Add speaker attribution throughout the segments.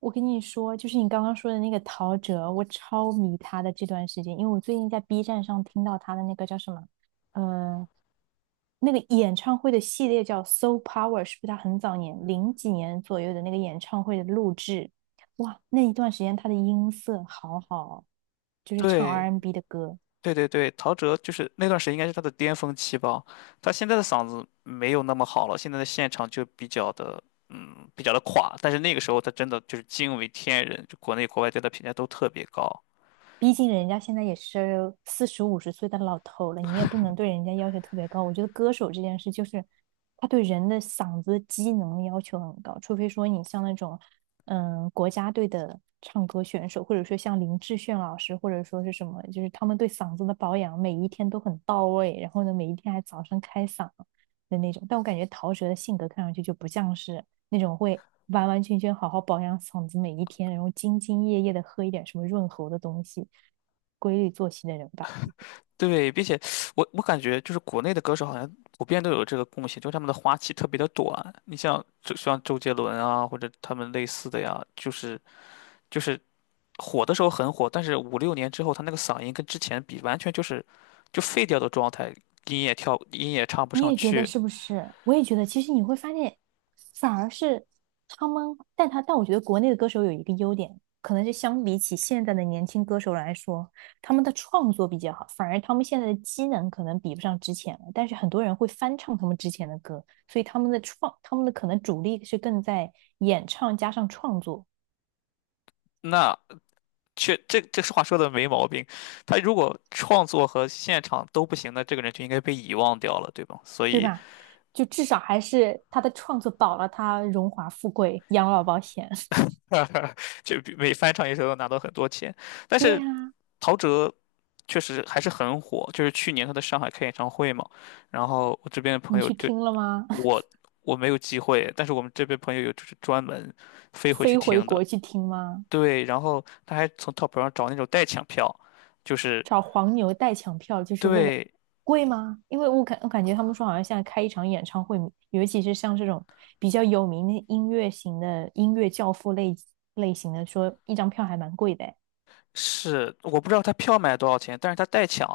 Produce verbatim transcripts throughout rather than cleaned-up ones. Speaker 1: 我跟你说，就是你刚刚说的那个陶喆，我超迷他的这段时间，因为我最近在 B 站上听到他的那个叫什么，呃，那个演唱会的系列叫《s o Power》，是不是他很早年零几年左右的那个演唱会的录制？哇，那一段时间他的音色好好哦。就是唱
Speaker 2: 对，
Speaker 1: R and B n 的歌。
Speaker 2: 对对对，陶喆就是那段时间应该是他的巅峰期吧。他现在的嗓子没有那么好了，现在的现场就比较的，嗯，比较的垮。但是那个时候他真的就是惊为天人，就国内国外对他评价都特别高。
Speaker 1: 毕竟人家现在也是四十五十岁的老头了，你也不能对人家要求特别高。我觉得歌手这件事就是，他对人的嗓子机能要求很高，除非说你像那种，嗯，国家队的唱歌选手，或者说像林志炫老师，或者说是什么，就是他们对嗓子的保养每一天都很到位，然后呢，每一天还早上开嗓的那种。但我感觉陶喆的性格看上去就不像是，那种会完完全全好好保养嗓子每一天，然后兢兢业业的喝一点什么润喉的东西，规律作息的人吧。
Speaker 2: 对，并且我我感觉就是国内的歌手好像普遍都有这个共性，就是他们的花期特别的短。你像就像周杰伦啊，或者他们类似的呀，就是就是火的时候很火，但是五六年之后，他那个嗓音跟之前比，完全就是就废掉的状态，音也跳，音也唱不
Speaker 1: 你
Speaker 2: 上
Speaker 1: 也觉得
Speaker 2: 去。
Speaker 1: 是不是？我也觉得，其实你会发现，反而是他们，但他但我觉得国内的歌手有一个优点，可能是相比起现在的年轻歌手来说，他们的创作比较好，反而他们现在的机能可能比不上之前了。但是很多人会翻唱他们之前的歌，所以他们的创，他们的可能主力是更在演唱加上创作。
Speaker 2: 那确这这话说的没毛病，他如果创作和现场都不行，那这个人就应该被遗忘掉了，对吧？所
Speaker 1: 对
Speaker 2: 以
Speaker 1: 吧？就至少还是他的创作保了他荣华富贵、养老保险。
Speaker 2: 就比每翻唱一首都拿到很多钱，但
Speaker 1: 对
Speaker 2: 是
Speaker 1: 呀、啊。
Speaker 2: 陶喆确实还是很火，就是去年他在上海开演唱会嘛，然后我这边的朋
Speaker 1: 你
Speaker 2: 友
Speaker 1: 去
Speaker 2: 就
Speaker 1: 听了吗？
Speaker 2: 我 我没有机会，但是我们这边朋友有就是专门飞回去
Speaker 1: 飞回
Speaker 2: 听的，
Speaker 1: 国去听吗？
Speaker 2: 对，然后他还从淘宝上找那种代抢票，就是
Speaker 1: 找黄牛代抢票就是为了
Speaker 2: 对，
Speaker 1: 贵吗？因为我感我感觉他们说好像现在开一场演唱会，尤其是像这种比较有名的音乐型的音乐教父类类型的，说一张票还蛮贵的哎。
Speaker 2: 是我不知道他票卖多少钱，但是他代抢，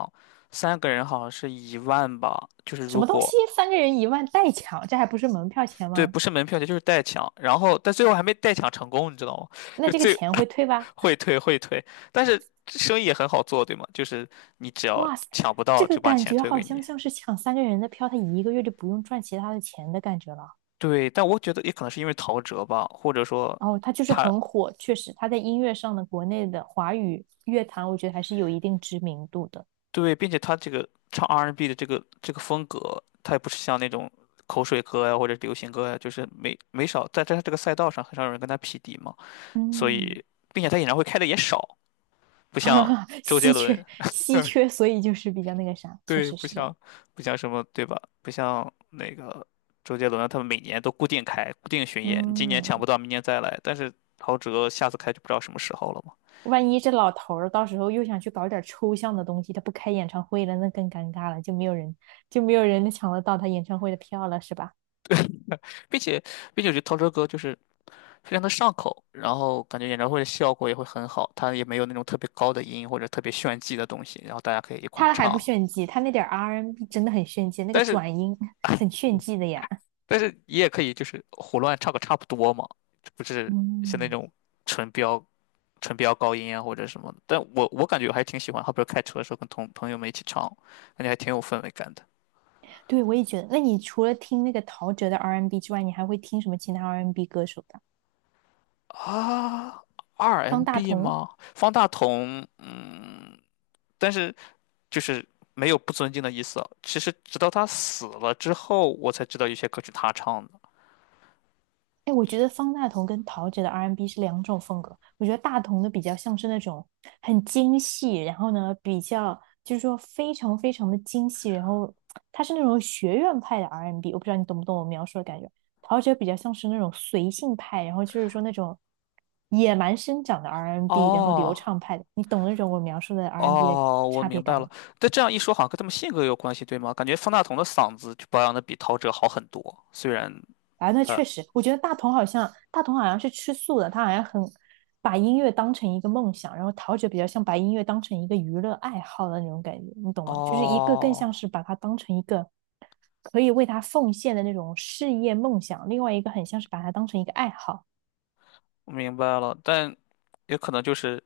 Speaker 2: 三个人好像是一万吧，就是
Speaker 1: 什
Speaker 2: 如
Speaker 1: 么东
Speaker 2: 果
Speaker 1: 西？三个人一万代抢，这还不是门票钱
Speaker 2: 对，
Speaker 1: 吗？
Speaker 2: 不是门票钱就是代抢，然后但最后还没代抢成功，你知道吗？
Speaker 1: 那
Speaker 2: 就
Speaker 1: 这个
Speaker 2: 最
Speaker 1: 钱会退吧？
Speaker 2: 会退会退，但是生意也很好做，对吗？就是你只要
Speaker 1: 哇塞，
Speaker 2: 抢不到
Speaker 1: 这个
Speaker 2: 就把
Speaker 1: 感
Speaker 2: 钱
Speaker 1: 觉
Speaker 2: 退
Speaker 1: 好
Speaker 2: 给你。
Speaker 1: 像像是抢三个人的票，他一个月就不用赚其他的钱的感觉了。
Speaker 2: 对，但我觉得也可能是因为陶喆吧，或者说
Speaker 1: 然后他就是
Speaker 2: 他
Speaker 1: 很火，确实他在音乐上的国内的华语乐坛，我觉得还是有一定知名度的。
Speaker 2: 对，并且他这个唱 R and B n 的这个这个风格，他也不是像那种口水歌呀或者流行歌呀，就是没没少在在他这个赛道上很少有人跟他匹敌嘛，所
Speaker 1: 嗯，
Speaker 2: 以并且他演唱会开的也少，不像 周
Speaker 1: 稀
Speaker 2: 杰
Speaker 1: 缺
Speaker 2: 伦，
Speaker 1: 稀缺，所以就是比较那个啥，确
Speaker 2: 对，
Speaker 1: 实
Speaker 2: 不
Speaker 1: 是这样。
Speaker 2: 像不像什么对吧？不像那个周杰伦啊，他们每年都固定开固定巡演，你今年抢不
Speaker 1: 嗯，
Speaker 2: 到，明年再来，但是陶喆下次开就不知道什么时候了嘛。
Speaker 1: 万一这老头儿到时候又想去搞点抽象的东西，他不开演唱会了，那更尴尬了，就没有人就没有人抢得到他演唱会的票了，是吧？
Speaker 2: 并且并且我觉得陶喆歌就是非常的上口，然后感觉演唱会的效果也会很好，他也没有那种特别高的音或者特别炫技的东西，然后大家可以一块儿
Speaker 1: 他还不
Speaker 2: 唱，
Speaker 1: 炫技，他那点 R and B n 真的很炫技，那个
Speaker 2: 但是
Speaker 1: 转音很炫技的呀。
Speaker 2: 但是你也可以就是胡乱唱个差不多嘛，不是像那
Speaker 1: 嗯，
Speaker 2: 种纯飙纯飙高音啊或者什么的，但我我感觉我还挺喜欢，好比如开车的时候跟同朋友们一起唱，感觉还挺有氛围感的
Speaker 1: 对，我也觉得。那你除了听那个陶喆的 R and B n 之外，你还会听什么其他 R and B n 歌手的？
Speaker 2: 啊。
Speaker 1: 方大
Speaker 2: R&B
Speaker 1: 同
Speaker 2: 吗？方大同，嗯，但是。就是没有不尊敬的意思。其实直到他死了之后，我才知道有些歌曲他唱的。
Speaker 1: 哎，我觉得方大同跟陶喆的 R and B 是两种风格。我觉得大同的比较像是那种很精细，然后呢，比较就是说非常非常的精细，然后他是那种学院派的 R&B。我不知道你懂不懂我描述的感觉。陶喆比较像是那种随性派，然后就是说那种野蛮生长的 R and B，然后流
Speaker 2: 哦
Speaker 1: 畅派的。你懂那种我描述的 R and B 的
Speaker 2: 哦，我
Speaker 1: 差
Speaker 2: 明
Speaker 1: 别感
Speaker 2: 白
Speaker 1: 吗？
Speaker 2: 了。但这样一说，好像跟他们性格有关系，对吗？感觉方大同的嗓子就保养的比陶喆好很多，虽然
Speaker 1: 啊，那
Speaker 2: 他……
Speaker 1: 确实，我觉得大同好像大同好像是吃素的，他好像很把音乐当成一个梦想，然后陶喆比较像把音乐当成一个娱乐爱好的那种感觉，你懂吗？就是一个更
Speaker 2: 哦，
Speaker 1: 像是把它当成一个可以为他奉献的那种事业梦想，另外一个很像是把它当成一个爱好。
Speaker 2: 我明白了，但也可能就是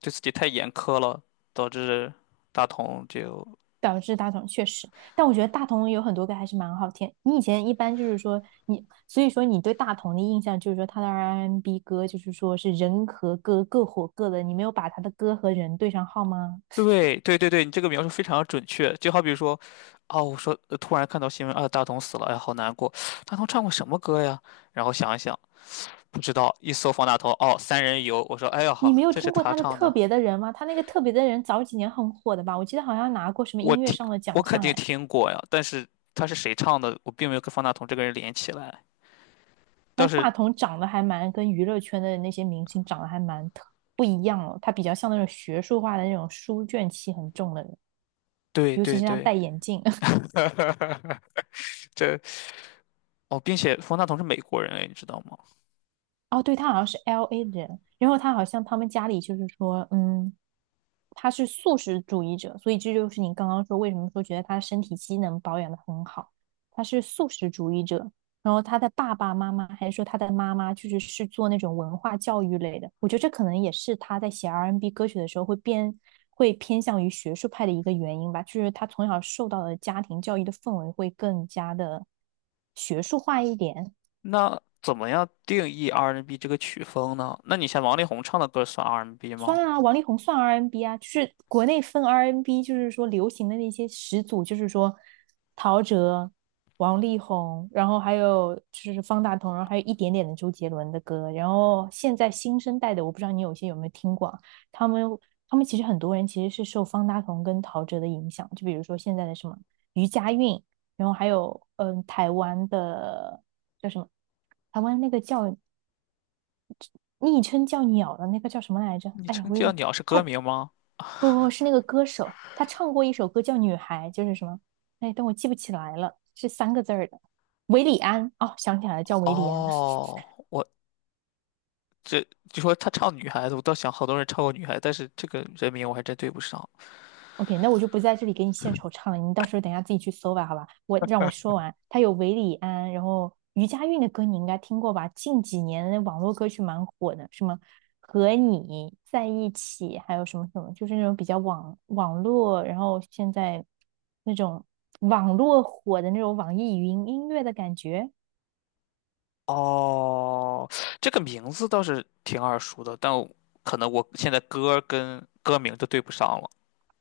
Speaker 2: 对自己太严苛了，导致大同就
Speaker 1: 导致大同确实，但我觉得大同有很多歌还是蛮好听。你以前一般就是说你，所以说你对大同的印象就是说他的 R&B 歌就是说是人和歌各火各的，你没有把他的歌和人对上号吗？
Speaker 2: 对对对对，你这个描述非常准确。就好比说，哦，我说呃突然看到新闻啊，大同死了，哎，好难过。大同唱过什么歌呀？然后想一想，不知道。一搜方大同，哦，《三人游》，我说，哎呀
Speaker 1: 你
Speaker 2: 哈，
Speaker 1: 没有
Speaker 2: 这是
Speaker 1: 听过
Speaker 2: 他
Speaker 1: 他的
Speaker 2: 唱
Speaker 1: 《特
Speaker 2: 的，
Speaker 1: 别的人》吗？他那个《特别的人》早几年很火的吧？我记得好像拿过什么
Speaker 2: 我
Speaker 1: 音乐
Speaker 2: 听，
Speaker 1: 上的
Speaker 2: 我
Speaker 1: 奖
Speaker 2: 肯
Speaker 1: 项
Speaker 2: 定
Speaker 1: 哎。
Speaker 2: 听过呀。但是他是谁唱的，我并没有跟方大同这个人连起来。但
Speaker 1: 而
Speaker 2: 是，
Speaker 1: 大同长得还蛮跟娱乐圈的那些明星长得还蛮特不一样哦，他比较像那种学术化的那种书卷气很重的人，
Speaker 2: 对
Speaker 1: 尤其
Speaker 2: 对
Speaker 1: 是他
Speaker 2: 对，
Speaker 1: 戴眼镜。
Speaker 2: 这哦，并且方大同是美国人，哎，你知道吗？
Speaker 1: 哦，对，他好像是 L A 的人，然后他好像他们家里就是说，嗯，他是素食主义者，所以这就是你刚刚说为什么说觉得他身体机能保养的很好，他是素食主义者。然后他的爸爸妈妈还是说他的妈妈就是是做那种文化教育类的，我觉得这可能也是他在写 R and B n 歌曲的时候会变会偏向于学术派的一个原因吧，就是他从小受到的家庭教育的氛围会更加的学术化一点。
Speaker 2: 那怎么样定义 R and B n 这个曲风呢？那你像王力宏唱的歌算 R and B n
Speaker 1: 算
Speaker 2: 吗？
Speaker 1: 啊，王力宏算 R and B N 啊，就是国内分 R and B，N 就是说流行的那些始祖，就是说陶喆、王力宏，然后还有就是方大同，然后还有一点点的周杰伦的歌，然后现在新生代的，我不知道你有些有没有听过啊他们他们其实很多人其实是受方大同跟陶喆的影响，就比如说现在的什么余佳韵，然后还有嗯、呃台湾的叫什么，台湾那个叫昵称叫鸟的那个叫什么来着？
Speaker 2: 你
Speaker 1: 哎呀，
Speaker 2: 称
Speaker 1: 我有
Speaker 2: 叫
Speaker 1: 点，
Speaker 2: 鸟是
Speaker 1: 他
Speaker 2: 歌名吗？
Speaker 1: 不不是那个歌手，他唱过一首歌叫《女孩》，就是什么？哎，但我记不起来了，是三个字儿的。韦礼安，哦，想起来了，叫韦礼安。
Speaker 2: 哦，我这就说他唱女孩子，我倒想好多人唱过女孩子，但是这个人名我还真对不上。
Speaker 1: OK，那我就不在这里给你献丑唱了，你到时候等一下自己去搜吧，好吧？我让我说完，他有韦礼安，然后余佳韵的歌你应该听过吧？近几年网络歌曲蛮火的，什么和你在一起，还有什么什么，就是那种比较网网络，然后现在那种网络火的那种网易云音乐的感觉。
Speaker 2: 哦，这个名字倒是挺耳熟的，但我可能我现在歌跟歌名都对不上了。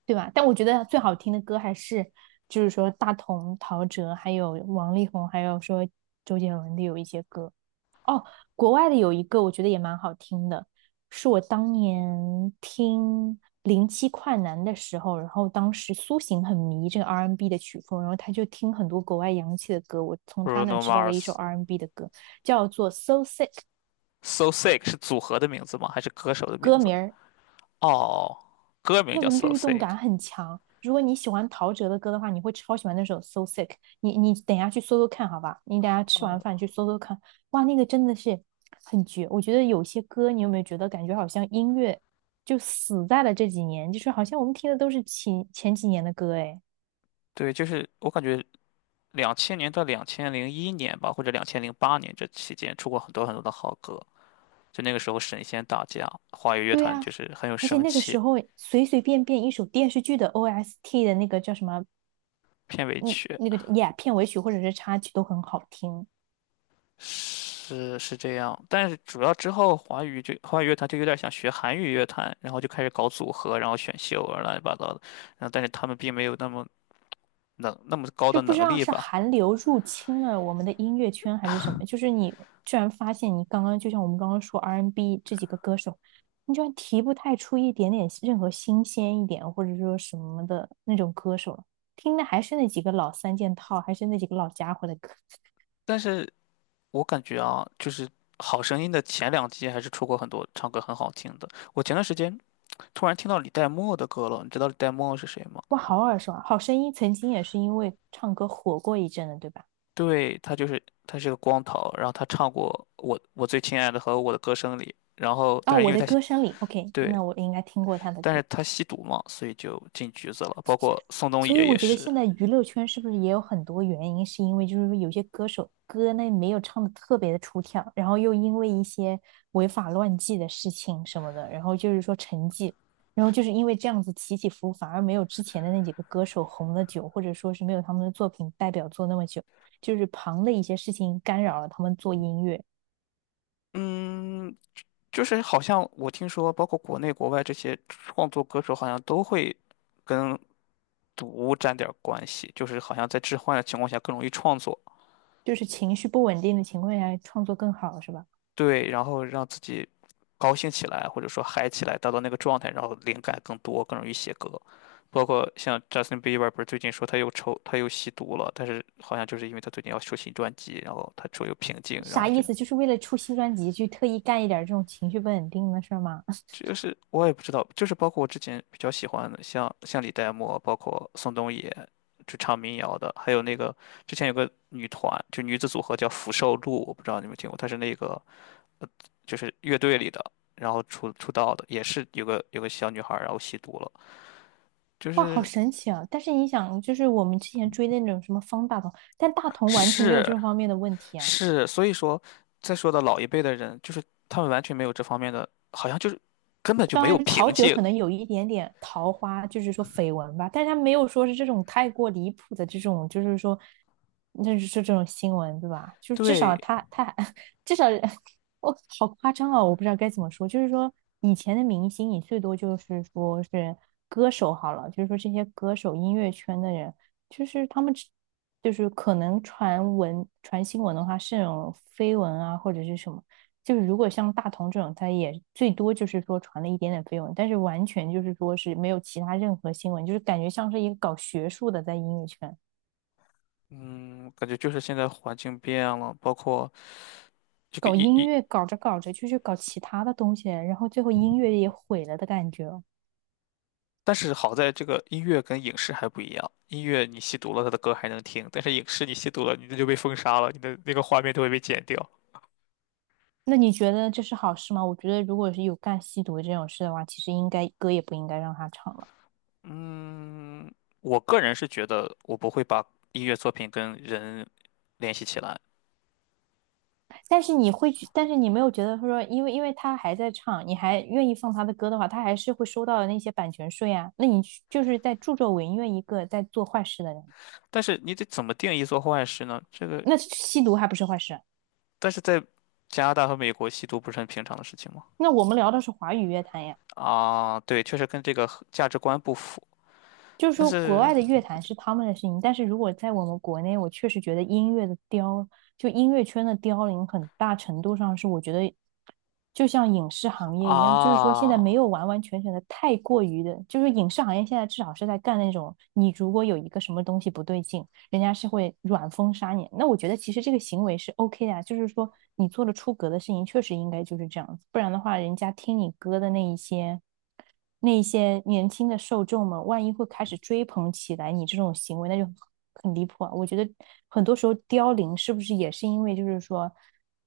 Speaker 1: 对吧？但我觉得最好听的歌还是，就是说大同、陶喆，还有王力宏，还有说周杰伦的有一些歌。哦，国外的有一个我觉得也蛮好听的，是我当年听零七快男的时候，然后当时苏醒很迷这个 R and B n 的曲风，然后他就听很多国外洋气的歌，我从他那
Speaker 2: Bruno
Speaker 1: 知道的一首
Speaker 2: Mars
Speaker 1: R and B n 的歌叫做《So Sick》，
Speaker 2: So Sick 是组合的名字吗？还是歌手的名
Speaker 1: 歌
Speaker 2: 字？
Speaker 1: 名
Speaker 2: 哦，歌名
Speaker 1: 那
Speaker 2: 叫
Speaker 1: 个
Speaker 2: So
Speaker 1: 律动
Speaker 2: Sick。
Speaker 1: 感很强。如果你喜欢陶喆的歌的话，你会超喜欢那首《So Sick》。你你等一下去搜搜看，好吧？你等一下吃完
Speaker 2: 哦，
Speaker 1: 饭去搜搜看。哇，那个真的是很绝。我觉得有些歌，你有没有觉得感觉好像音乐就死在了这几年？就是好像我们听的都是前前几年的歌，哎，
Speaker 2: 对，就是我感觉两千年到两千零一年吧，或者两千零八年这期间出过很多很多的好歌。就那个时候神仙打架，华语乐
Speaker 1: 对
Speaker 2: 团
Speaker 1: 呀、
Speaker 2: 就是很有
Speaker 1: 而且
Speaker 2: 生
Speaker 1: 那个
Speaker 2: 气，
Speaker 1: 时候随随便便一首电视剧的 O S T 的那个叫什么，
Speaker 2: 片尾
Speaker 1: 嗯，
Speaker 2: 曲
Speaker 1: 那个 Yeah 片尾曲或者是插曲都很好听。
Speaker 2: 是是这样，但是主要之后华语就华语乐团就有点想学韩语乐团，然后就开始搞组合，然后选秀啊乱七八糟的，然后但是他们并没有那么能那么高
Speaker 1: 就
Speaker 2: 的
Speaker 1: 不知
Speaker 2: 能
Speaker 1: 道
Speaker 2: 力
Speaker 1: 是
Speaker 2: 吧，
Speaker 1: 韩流入侵了我们的音乐圈还是什么，就是你居然发现你刚刚就像我们刚刚说 R B n 这几个歌手，你居然提不太出一点点任何新鲜一点或者说什么的那种歌手了。听的还是那几个老三件套，还是那几个老家伙的歌。
Speaker 2: 但是我感觉啊，就是好声音的前两季还是出过很多唱歌很好听的，我前段时间突然听到李代沫的歌了，你知道李代沫是谁吗？
Speaker 1: 哇，好耳熟啊！好声音曾经也是因为唱歌火过一阵的，对吧？
Speaker 2: 对，他就是他是个光头，然后他唱过我我最亲爱的和我的歌声里，然后
Speaker 1: 哦，
Speaker 2: 但是因
Speaker 1: 我
Speaker 2: 为
Speaker 1: 的
Speaker 2: 他吸
Speaker 1: 歌声里，OK，
Speaker 2: 对，
Speaker 1: 那我应该听过他的
Speaker 2: 但是
Speaker 1: 歌。
Speaker 2: 他吸毒嘛，所以就进局子了，包括宋冬
Speaker 1: 所以
Speaker 2: 野也
Speaker 1: 我觉得
Speaker 2: 是，
Speaker 1: 现在娱乐圈是不是也有很多原因，是因为就是说有些歌手歌呢没有唱的特别的出挑，然后又因为一些违法乱纪的事情什么的，然后就是说沉寂，然后就是因为这样子起起伏伏，反而没有之前的那几个歌手红的久，或者说是没有他们的作品代表作那么久，就是旁的一些事情干扰了他们做音乐。
Speaker 2: 嗯，就是好像我听说，包括国内国外这些创作歌手好像都会跟毒沾点儿关系，就是好像在致幻的情况下更容易创作，
Speaker 1: 就是情绪不稳定的情况下创作更好，是吧？
Speaker 2: 对，然后让自己高兴起来，或者说嗨起来，达到那个状态，然后灵感更多，更容易写歌。包括像 Justin Bieber 不是最近说他又抽他又吸毒了，但是好像就是因为他最近要出新专辑，然后他处又平静，然后
Speaker 1: 啥意
Speaker 2: 就
Speaker 1: 思？就是为了出新专辑去特意干一点这种情绪不稳定的事儿吗？
Speaker 2: 就是我也不知道，就是包括我之前比较喜欢的，像像李代沫，包括宋冬野，就唱民谣的，还有那个之前有个女团，就女子组合叫福寿露，我不知道你们听过，她是那个就是乐队里的，然后出出道的，也是有个有个小女孩儿，然后吸毒了，就
Speaker 1: 哇，好
Speaker 2: 是
Speaker 1: 神奇啊！但是你想，就是我们之前追的那种什么方大同，但大同完全没有
Speaker 2: 是
Speaker 1: 这方面的问题啊。
Speaker 2: 是，所以说再说的老一辈的人，就是他们完全没有这方面的，好像就是根本就
Speaker 1: 当
Speaker 2: 没有
Speaker 1: 然，陶
Speaker 2: 瓶
Speaker 1: 喆
Speaker 2: 颈。
Speaker 1: 可能有一点点桃花，就是说绯闻吧，但是他没有说是这种太过离谱的这种，就是说，那是这种新闻，对吧？就至少
Speaker 2: 对，
Speaker 1: 他他 至少我哦好夸张啊、哦我不知道该怎么说，就是说以前的明星，你最多就是说是歌手好了，就是说这些歌手音乐圈的人，就是他们就是可能传闻传新闻的话是那种绯闻啊或者是什么。就是如果像大同这种，他也最多就是说传了一点点绯闻，但是完全就是说是没有其他任何新闻，就是感觉像是一个搞学术的在音乐圈
Speaker 2: 嗯，感觉就是现在环境变了，包括这个
Speaker 1: 搞
Speaker 2: 音
Speaker 1: 音
Speaker 2: 音，
Speaker 1: 乐，搞着搞着就去搞其他的东西，然后最后音乐也毁了的感觉哦。
Speaker 2: 但是好在这个音乐跟影视还不一样，音乐你吸毒了，他的歌还能听，但是影视你吸毒了，你的就被封杀了，你的那个画面都会被剪掉。
Speaker 1: 那你觉得这是好事吗？我觉得如果是有干吸毒这种事的话，其实应该歌也不应该让他唱了。
Speaker 2: 嗯，我个人是觉得我不会把音乐作品跟人联系起来，
Speaker 1: 但是你会觉，但是你没有觉得说，因为因为他还在唱，你还愿意放他的歌的话，他还是会收到那些版权税啊。那你就是在助纣为虐一个在做坏事的人，
Speaker 2: 但是你得怎么定义做坏事呢？这个，
Speaker 1: 那吸毒还不是坏事？
Speaker 2: 但是在加拿大和美国，吸毒不是很平常的事情吗？
Speaker 1: 那我们聊的是华语乐坛呀。
Speaker 2: 啊，对，确实跟这个价值观不符，
Speaker 1: 就是
Speaker 2: 但
Speaker 1: 说国
Speaker 2: 是
Speaker 1: 外的乐坛是他们的事情，但是如果在我们国内，我确实觉得音乐的凋，就音乐圈的凋零，很大程度上是我觉得就像影视行业一样，就是说现在
Speaker 2: 啊，
Speaker 1: 没有完完全全的太过于的，就是影视行业现在至少是在干那种，你如果有一个什么东西不对劲，人家是会软封杀你。那我觉得其实这个行为是 OK 的啊，就是说你做了出格的事情，确实应该就是这样子，不然的话，人家听你歌的那一些那一些年轻的受众们，万一会开始追捧起来你这种行为，那就很离谱啊！我觉得很多时候凋零是不是也是因为就是说，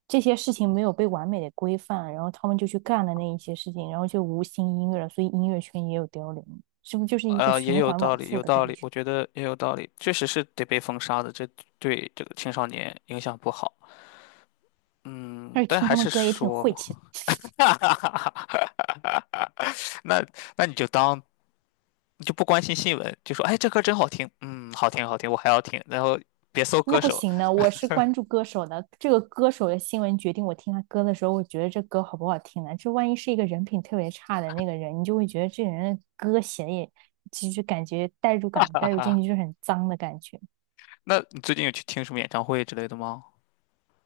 Speaker 1: 这些事情没有被完美的规范，然后他们就去干了那一些事情，然后就无心音乐了，所以音乐圈也有凋零，是不是就是一个
Speaker 2: 呃，也
Speaker 1: 循
Speaker 2: 有
Speaker 1: 环
Speaker 2: 道
Speaker 1: 往
Speaker 2: 理，
Speaker 1: 复
Speaker 2: 有
Speaker 1: 的
Speaker 2: 道
Speaker 1: 感
Speaker 2: 理，我
Speaker 1: 觉？
Speaker 2: 觉得也有道理，确实是得被封杀的，这对这个青少年影响不好。嗯，
Speaker 1: 而且
Speaker 2: 但
Speaker 1: 听
Speaker 2: 还
Speaker 1: 他们
Speaker 2: 是
Speaker 1: 歌也挺
Speaker 2: 说
Speaker 1: 晦
Speaker 2: 嘛，
Speaker 1: 气的。
Speaker 2: 那那你就当就不关心新闻，就说哎这歌真好听，嗯，好听好听，我还要听，然后别搜
Speaker 1: 那
Speaker 2: 歌
Speaker 1: 不
Speaker 2: 手。
Speaker 1: 行呢，我是关 注歌手的，这个歌手的新闻决定我听他歌的时候，我觉得这歌好不好听呢？这万一是一个人品特别差的那个人，你就会觉得这个人的歌写的也，就是感觉代入感带入进去就是很脏的感觉。
Speaker 2: 那你最近有去听什么演唱会之类的吗？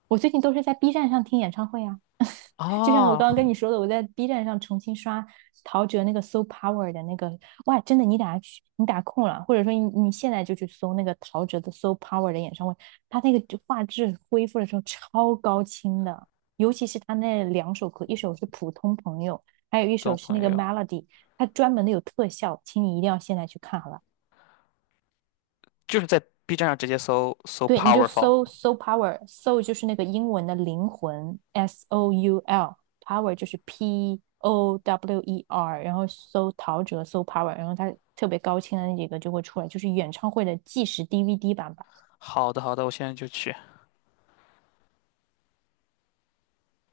Speaker 1: 我最近都是在 B 站上听演唱会啊，就像我
Speaker 2: 啊，
Speaker 1: 刚刚跟你说的，我在 B 站上重新刷陶喆那个《So Power》的那个，哇，真的，你打去，你打空了，或者说你你现在就去搜那个陶喆的《So Power》的演唱会，他那个画质恢复的时候超高清的，尤其是他那两首歌，一首是《普通朋友》，还有一
Speaker 2: 懂
Speaker 1: 首是那
Speaker 2: 朋
Speaker 1: 个
Speaker 2: 友，
Speaker 1: 《Melody》，他专门的有特效，请你一定要现在去看，好吧？
Speaker 2: 就是在 B 站上直接搜搜
Speaker 1: 对，你就
Speaker 2: Powerful。
Speaker 1: 搜搜 p o w e r 搜就是那个英文的灵魂，S O U L，power 就是 P O W E R，然后搜陶喆，搜 power，然后它特别高清的那几个就会出来，就是演唱会的计时 D V D 版吧。
Speaker 2: 好的好的，我现在就去。